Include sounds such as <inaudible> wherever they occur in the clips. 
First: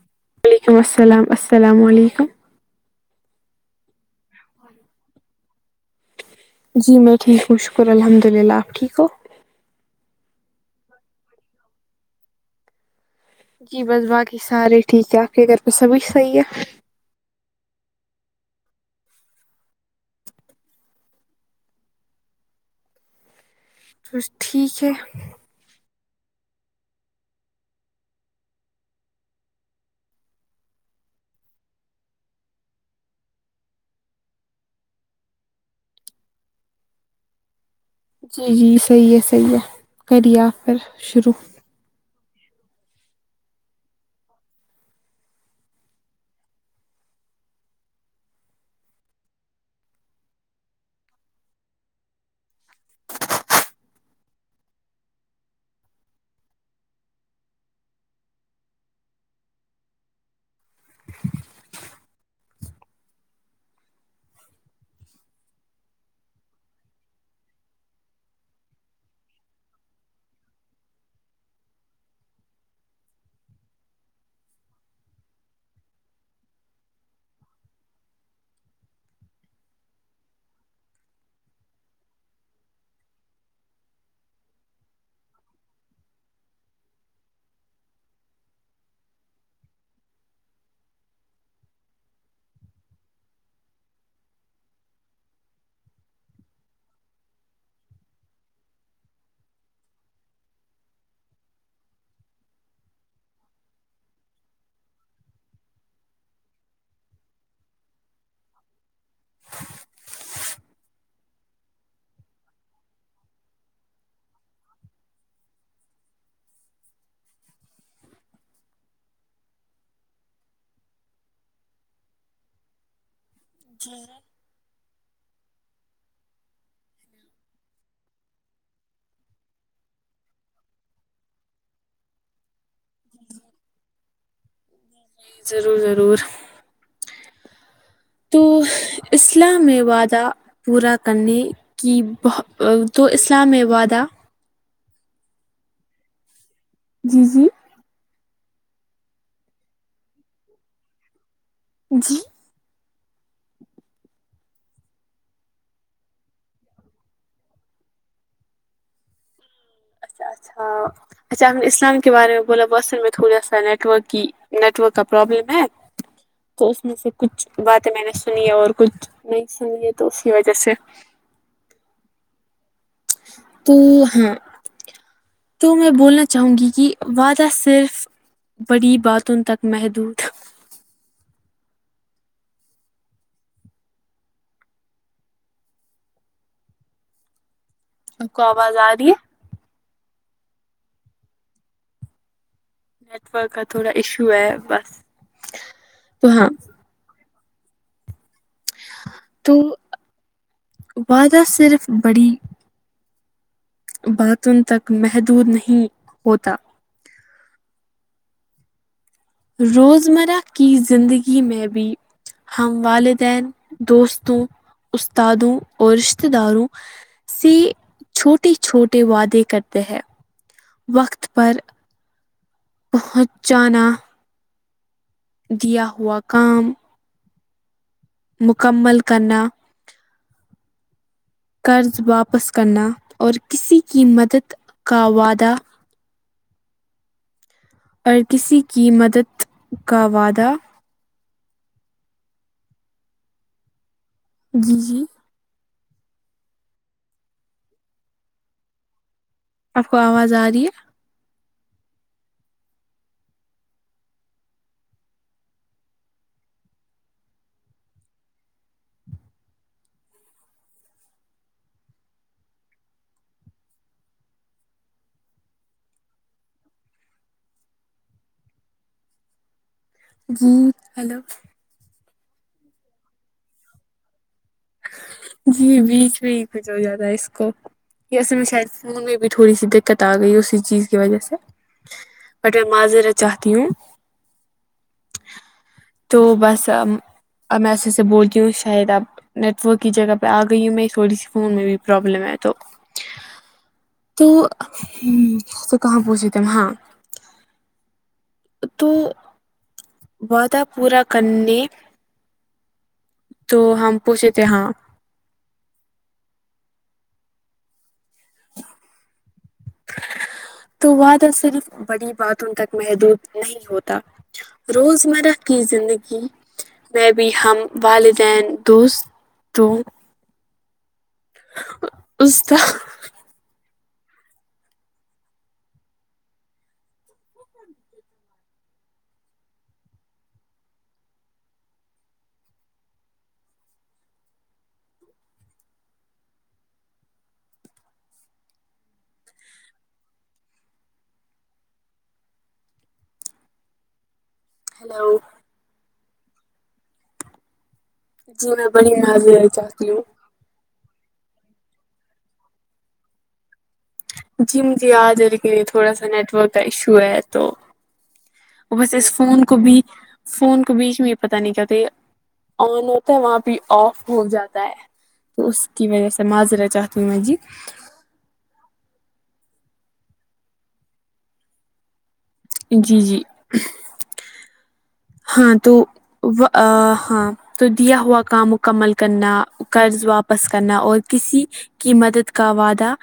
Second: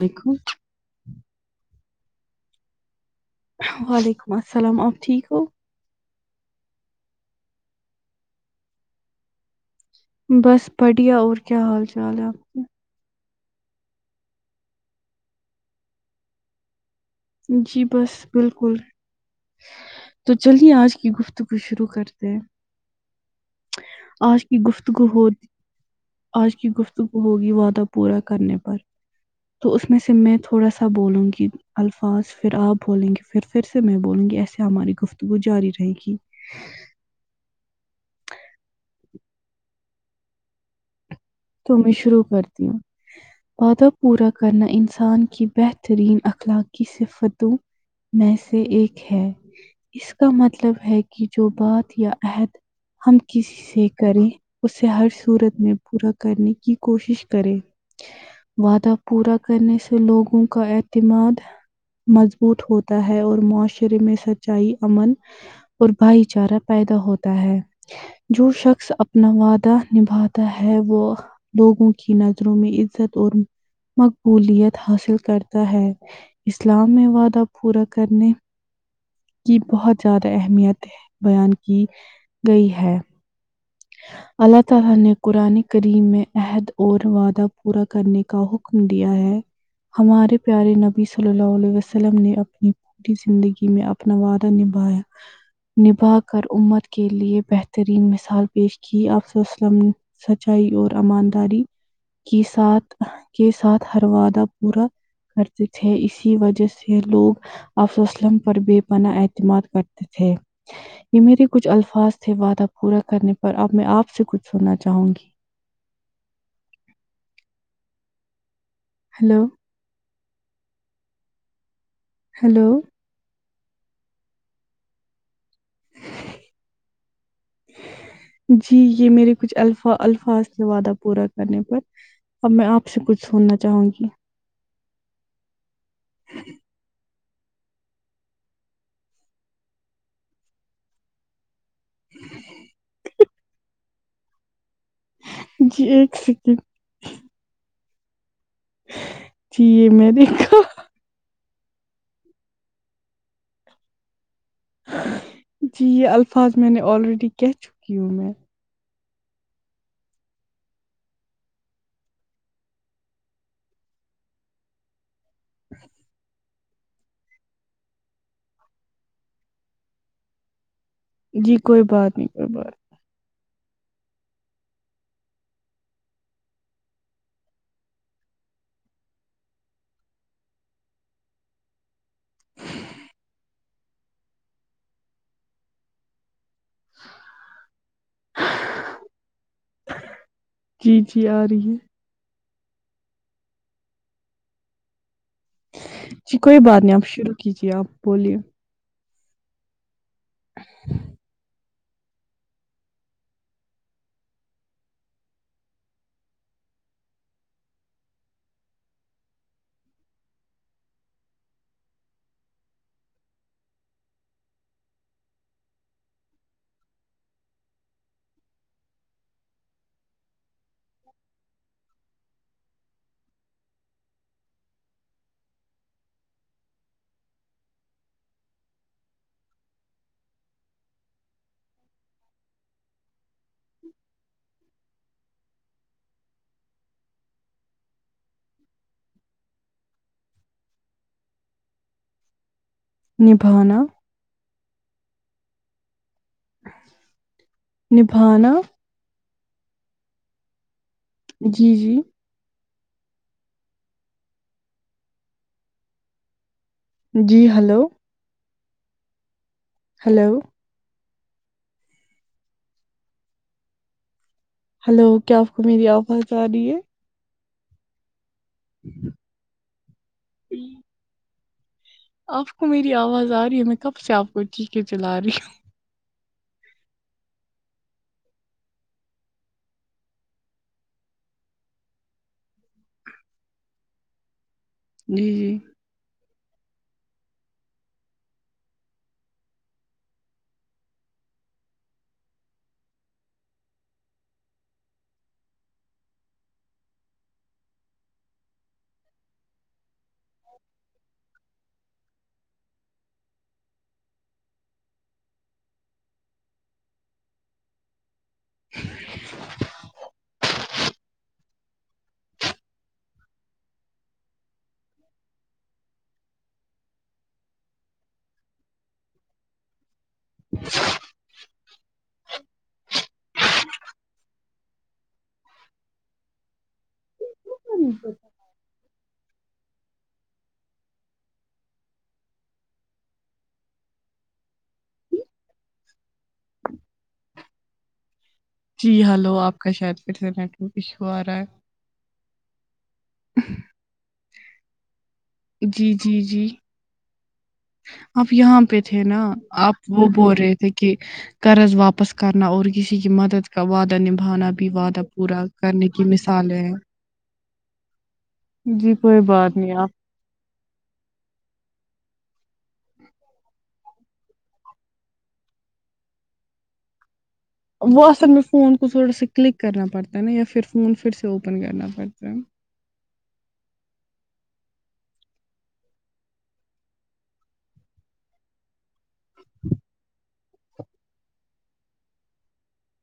دیکھو وعلیکم السلام السلام علیکم وعلیکم السلام آپ ٹھیک ہو جی میں ٹھیک ہوں شکر الحمد للہ آپ ٹھیک ہو بس بڑھیا اور کیا حال چال ہے آپ کا جی بس باقی سارے ٹھیک ہے آپ کے گھر پہ سبچ صحیح ہے جی بس بالکل تو چلیے آج کی گفتگو شروع کرتے ہے بس آج کی ٹھیک ہے گفتگو ہوت آج کی گفتگو ہوگی وعدہ پورا کرنے پر تو اس میں سے میں تھوڑا سا بولوں گی الفا فاظ پھر آپ بولیں گے پھر پھر سے میں بولوں گی ایسے ہماری گفتگو جاری رہے گی جی جی صحیح ہے صحیح ہے کری آ پ پھر شروع تو میں شروع کرتی ہوں وعدہ پورا کرنا انسان کی بہترین اخلاقی صفتوں میں سے ایک ہے اس کا مطلب ہے کہ جو بات یا عہد ہم کسی سے کریں اسے ہر صورت میں پورا کرنے کی کوشش کرے وعدہ پورا کرنے سے لوگوں کا اعتماد مضبوط ہوتا ہے اور معاشرے میں سچائی امن اور بھائی چارہ پیدا ہوتا ہے جو شخص اپنا وعدہ نبھاتا ہے وہ لوگوں کی نظروں میں عزت اور مقبولیت حاصل کرتا ہے اسلام میں وعدہ پورا کرنے کی بہت زیادہ اہمیت بیان کی گئی ہے اللہ تعالی نے قرآن کریم میں عہد اور وعدہ پورا کرنے کا حکم دیا ہے ہمارے پیارے نبی صلی اللہ علیہ وسلم نے اپنی پوری زندگی میں اپنا وعدہ نبھایا نبھا کر امت کے لیے بہترین مثال پیش کی آپ صلی اللہ علیہ وسلم سچائی اور امانداری کی ساتھ کے ساتھ ہر وعدہ پورا کرتے تھے اسی وجہ سے لوگ آپ صلی اللہ علیہ وسلم پر بے پناہ اعتماد کرتے تھے یہ میرے کچھ الفاظ تھے وعدہ پورا کرنے پر اب میں آپ سے کچھ سننا چاہوں گی ہیلو ہیلو جی <unintelligible> جی یہ میرے کچھ الفا الفاظ تھے وعدہ پورا کرنے پر اب میں آپ سے کچھ سننا چاہوں گی ضرور ضرور تو اسلام میں وعدہ پورا کرنے کہ بہ تو اسلام میں وعدہ جی ایک سکینڈ جی جی جی یہ میری جی جی یہ الفاظ میں نے آلریڈی کہہ چکی ہوں میں اچھا اچھا اچھا ہم نے اسلام کے بارے میں بولا بس میں تھوڑا سا نیٹ ورک کی نیٹ ورک کا پرابلم ہے تو اس میں سے کچھ باتیں میں نے سنی ہے اور کچھ نہیں سن لی ہے تو اسی وجہ سے جی کوئی بات نہیں کوئی بات تو ہاں تو میں بولنا چاہوں گی کہ وعدہ صرف بڑی باتوں تک محدود آپ کو آواز آ رہی ہے جی جی آ رہی ہے نیٹ ورک کا تھوڑا ایشو ہے بس تو جی ہاں کوئی بات نہیں آپ شروع کیجیے آپ بولیے تو وعدہ صرف بڑی باتوں تک محدود نہیں ہوتا روزمرہ کی زندگی میں بھی ہم والدین دوستوں استادوں اور رشتے داروں سے چھوٹے چھوٹے وعدے کرتے ہیں وقت پر پہچانا دیا ہوا کام مکمل کرنا قرض واپس کرنا اور کسی کی مدد کا وعدہ اور کسی کی مدد کا وعدہ نبھانا جی جی نبھانا آپ کو آواز آ رہی ہے جی جی جی ہلو ہیلو ہلو کیا آپ کو میری آواز صحیح سے آ رہی ہے جی ہے ہیلو آپ کو میری آواز آ رہی ہے میں کب سے آپ کو چیخے چلا رہی جی بیچ بھی کچھ ہو جاتا ہے اس کو ا اسے میں شاید فون میں بھی تھوڑی سی دقت آ گئی اسی چیز کی وجہ سے بٹ میں معذرت چاہتی ہوں جی جی تو بس اب میں اسی سے بولتی ہوں شاید اب نیٹ ورک کی جگہ پہ آ گئی ہوں میں تھوڑی سی فون میں بھی پرابلم ہے تو تو تو کہاں پوچھے تھے ہم ہاں تو وعدہ پورا کرنے تو ہم پوچھے تھے ہاں تو وعدہ صرف بڑی باتوں تک محدود نہیں ہوتا روزمرہ کی زندگی میں بھی ہم والدین دوست تو استا بالکل جی ہلو آپ کا شاید پھر سے نیٹورک ایشو آ رہا ہے ہیلو جی جی جی آپ جی یہاں میں پہ بڑی تھے نا معذرت آپ چاہتی ہوں وہ بول رہے تھے کے قرض واپس کرنا اور کسی کی مدد کا وعدہ نبھانا جی بھی مجھے وعدہ یاد ہے پورا لیکن یہ کرنے تھوڑا کی سا نیٹ ورک مثالیں کا ہیں ایشو ہے تو بس جی اس کوئی فون کو بات نہیں بھی آپ فون کو بیچ میں یہ پت نہیں کیا ہوتا ہے یہ آن ہوتا ہے وہاں بھی آف ہو جاتا ہے تو اس کی وجہ سے معاذرت چاہتی ہو مجید وہ اصل میں فون کو تھوڑا سا کلک کرنا پڑتا ہے نا یا پھر فون پھر سے اوپن کرنا پڑتا ہے جی جی ہاں تو ہاں تو دیا ہوا کام مکمل کرنا قرض واپس کرنا اور کسی کی مدد کا وعدہ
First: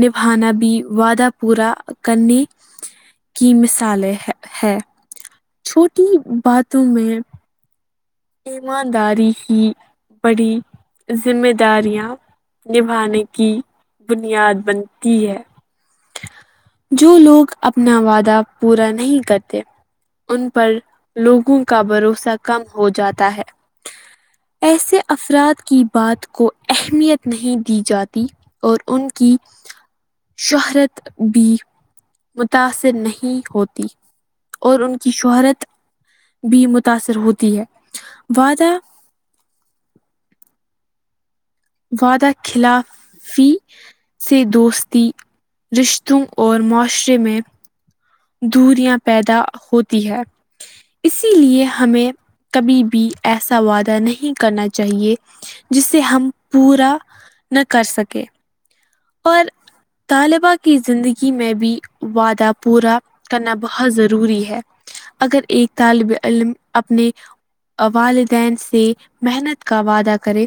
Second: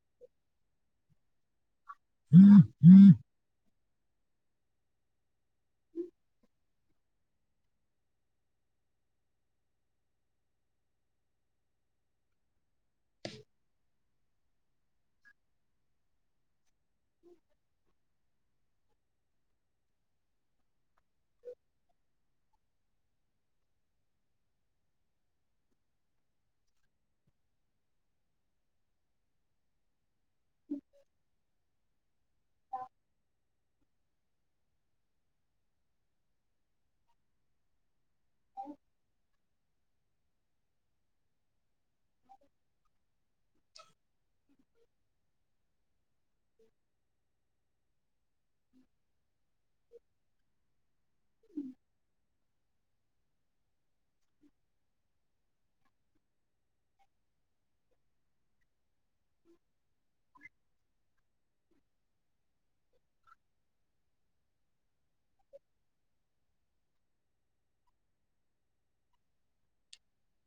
نبھانا بھی وعدہ پورا کرنے کی مثالیں ہے چھوٹی باتوں میں ایمانداری کی بڑی ذمہ داریاں نبھانے کی بنیاد بنتی ہے جو لوگ اپنا وعدہ پورا نہیں کرتے ان پر لوگوں کا بھروسہ کم ہو جاتا ہے ایسے افراد کی بات کو اہمیت نہیں دی جاتی اور ان کی شہرت بھی متاثر نہیں ہوتی اور ان کی شہرت بھی متاثر ہوتی ہے وعدہ وعدہ خلاف فی سے دوستی رشتوں اور معاشرے میں دوریاں پیدا ہوتی ہے اسی لیے ہمیں کبھی بھی ایسا وعدہ نہیں کرنا چاہیے جسے ہم پورا نہ کر سکیں اور طالبہ کی زندگی میں بھی وعدہ پورا کرنا بہت ضروری ہے اگر ایک طالب علم اپنے والدین سے محنت کا وعدہ کرے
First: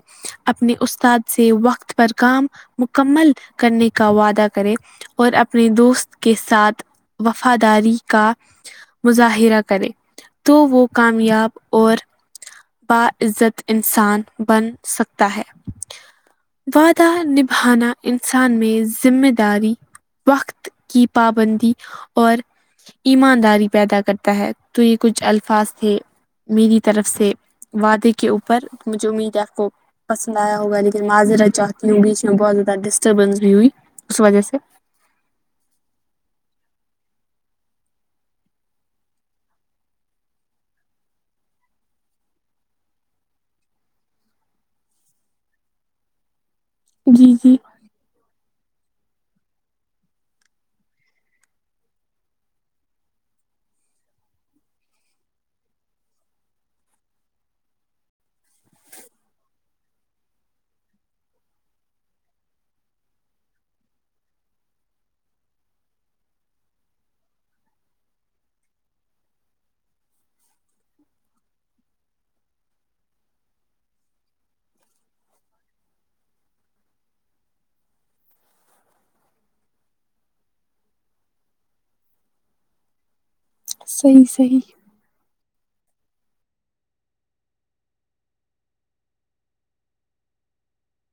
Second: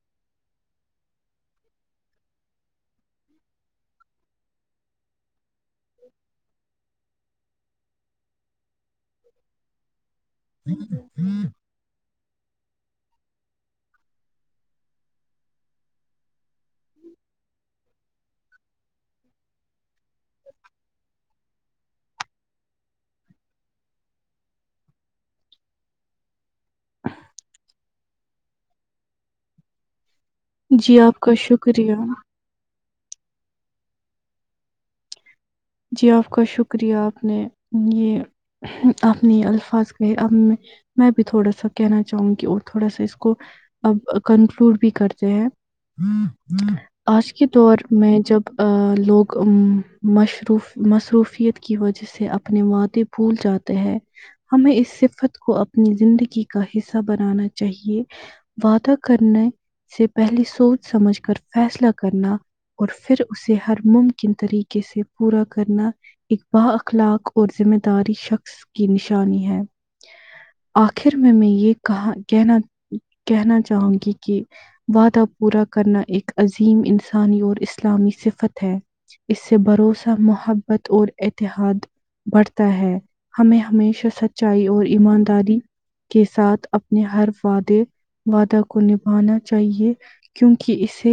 اپنے استاد سے وقت پر کام مکمل کرنے کا وعدہ کریں اور اپنے دوست کے ساتھ وقت وفاداری کا مظاہرہ کرے تو وہ کامیاب اور بعزت انسان بن سکتا ہے وعدہ نبھانا انسان میں ذمہ داری وقت کی پابندی اور ایمانداری پیدا کرتا ہے تو یہ کچھ الفاظ تھے میری طرف سے وعدے کے اوپر مجھے امید ہے کو پسند آیا ہوگا جی لیکن میں آپ کا معذرت چاہتی شکریہ ہوں بیچ میں بہت زیادہ ڈسٹربینس بھی ہوئی اس وجہ سے جی آپ کا شکریہ آپ نے یہ اپنی الفاظ کہ اب میں میں بھی تھوڑا سا کہنا چاہوں گی اور تھوڑا سا اس کو اب کنکلوڈ بھی کرتے ہیں جی آج کے جی دور میں جب لوگ مش و مصروفیت کی وجہ سے اپنے وعدے بھول جاتے ہیں ہمیں اس صفت کو اپنی زندگی کا حصہ بنانا چاہیے وعدہ کرنے سے پہلے سوچ سمجھ کر فیصلہ کرنا اور پھر اسے ہر ممکن طریقے سے پورا کرنا ایک با اخلاق اور ذمہ داری شخص کی نشانی ہے آخر میں میں یہ کہا کہنا کہنا چاہوں گی کہ وعدہ پورا کرنا ایک عظیم انسانی اور اسلامی صفت ہے اس سے بھروسہ محبت اور اتحاد بڑھتا ہے ہمیں ہمیشہ صحیح صحیح سچائی اور ایمانداری کے ساتھ اپنے ہر وعدے وعدہ کو نبھانا چاہیے کیونکہ اسے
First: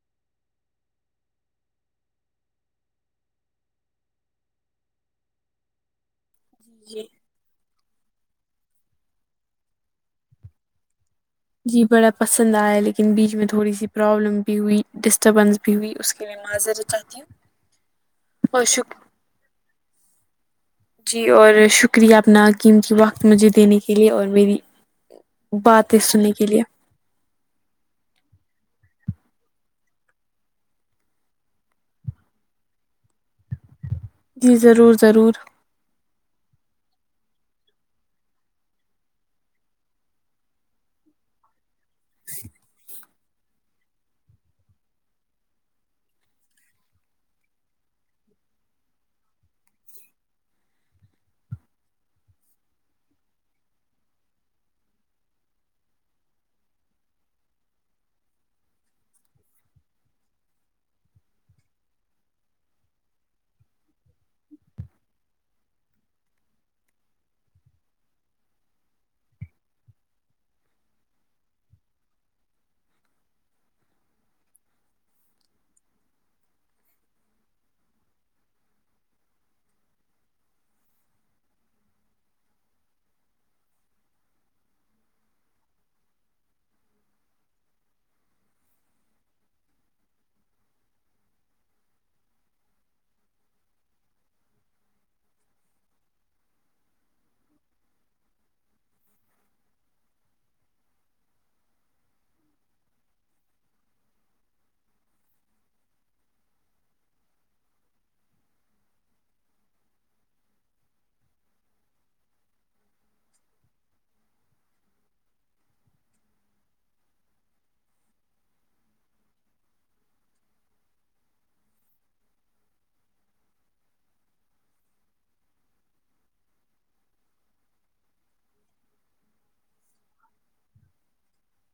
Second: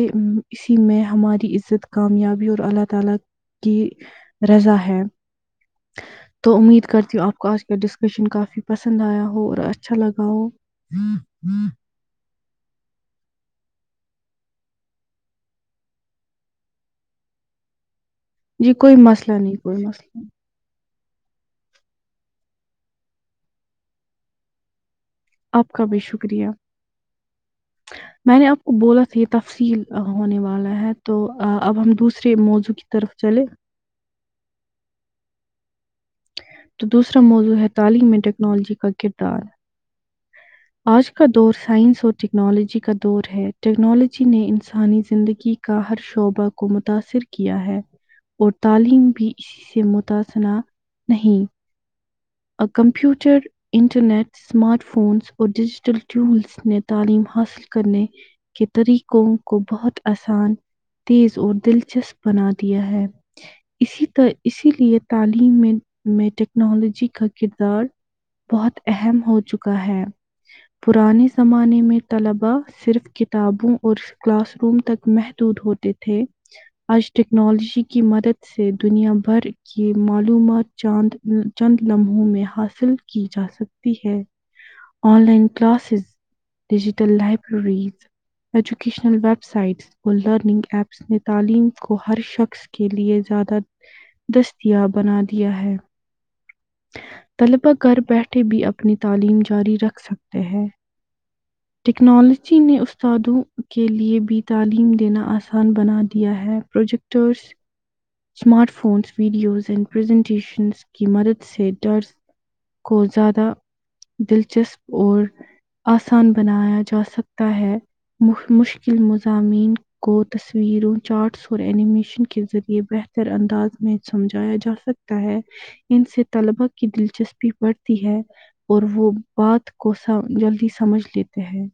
اسی میں ہماری عزت کامیابی اور اللہ تعالی کی رضا ہے تو امید جی کرتی ہوں آپ کو آج ڈسکشن کافی پسند آیا ہو اور اچھا لگا ہو جی بڑا پسند آیا لیکن بیچ میں تھوڑی سی پروابلم بھی ہوئی ڈسٹربینس بھی ہوئی اس کے لیے معذر چاہتی ہوں اور جی شکر کوئی مسئلہ نہیں کوئی مسئلہ نہیں جی اور شکریہ اپنا قیمتی وقت مجھے دینے کے لیے اور میری آپ کا باتیں بھی سننے کے شکریہ۔ لیے میں نے آپ کو بولا تھا یہ تفصیل ہونے والا ہے تو اب ہم دوسرے موضوع کی طرف چلے جی ضرور ضرور تو دوسرا موضوع ہے تعلیم میں ٹیکنالوجی کا کردار آج کا دور سائنس اور ٹیکنالوجی کا دور ہے ٹیکنالوجی نے انسانی زندگی کا ہر شعبہ کو متاثر کیا ہے اور تعلیم بھی اسی سے متثنہ نہیں آ کمپیوٹر انٹرنیٹ اسمارٹ فونس اور ڈیجیٹل ٹولس نے تعلیم حاصل کرنے کے طریقوں کو بہت آسان تیز اور دلچسپ بنا دیا ہے اسی طرح اسی لیے تعلیم میں میں ٹیکنالوجی کا کردار بہت اہم ہو چکا ہے پرانے زمانے میں طلباء صرف کتابوں اور کلاس روم تک محدود ہوتے تھے آج ٹیکنالوجی کی مدد سے دنیا بھر کی معلومات چاند چند لمحوں میں حاصل کی جا سکتی ہے online classes digital libraries educational websites اور لرننگ ایپس نے تعلیم کو ہر شخص کے لئے زیادہ دستیاب بنا دیا ہے طلبا گھر بیٹھے بھی اپنی تعلیم جاری رکھ سکتے ہیں ٹیکنالوجی نے استادوں کے لیے بھی تعلیم دینا آسان بنا دیا ہے project ٹس smart phones videos and presentation کی مدد سے ڈر کو زیادہ دلچسپ اور آسان بنایا جا سکتا ہے مشکل مضامین کو تصویروں چارٹس اور انینیمیشن کے ذریعے یہ بہتر انداز میں سمجھایا جا سکتا ہے ان سے طلبا کی دلچسپی بڑھتی ہے اور وہ بات کو سا جلدی سمجھ لیتے ہیں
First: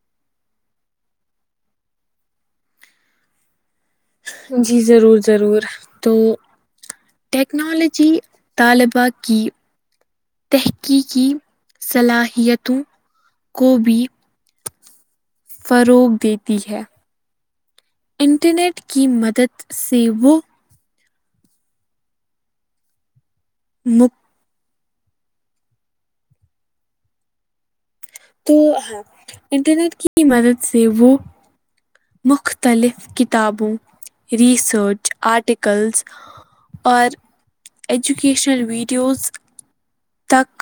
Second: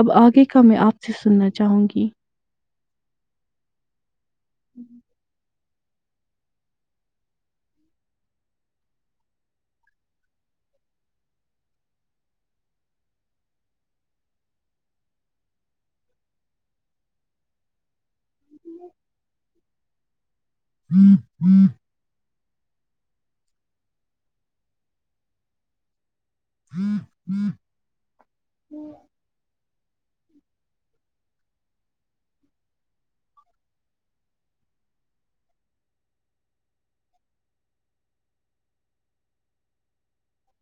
اب آگے کا میں آپ سے سننا چاہوں گی جی ضرور ضرور تو ٹیکنالوجی طالبہ کی تحقیقی صلاحیتوں کو بھی فروغ دیتی ہے انٹرنیٹ کی مدد سے وہ <unintelligible> تو ہاں انٹرنیٹ کی مدد سے وہ مختلف کتابوں ریسرچ آرٹکلز اور ایجوکیشنل ویڈیوز تک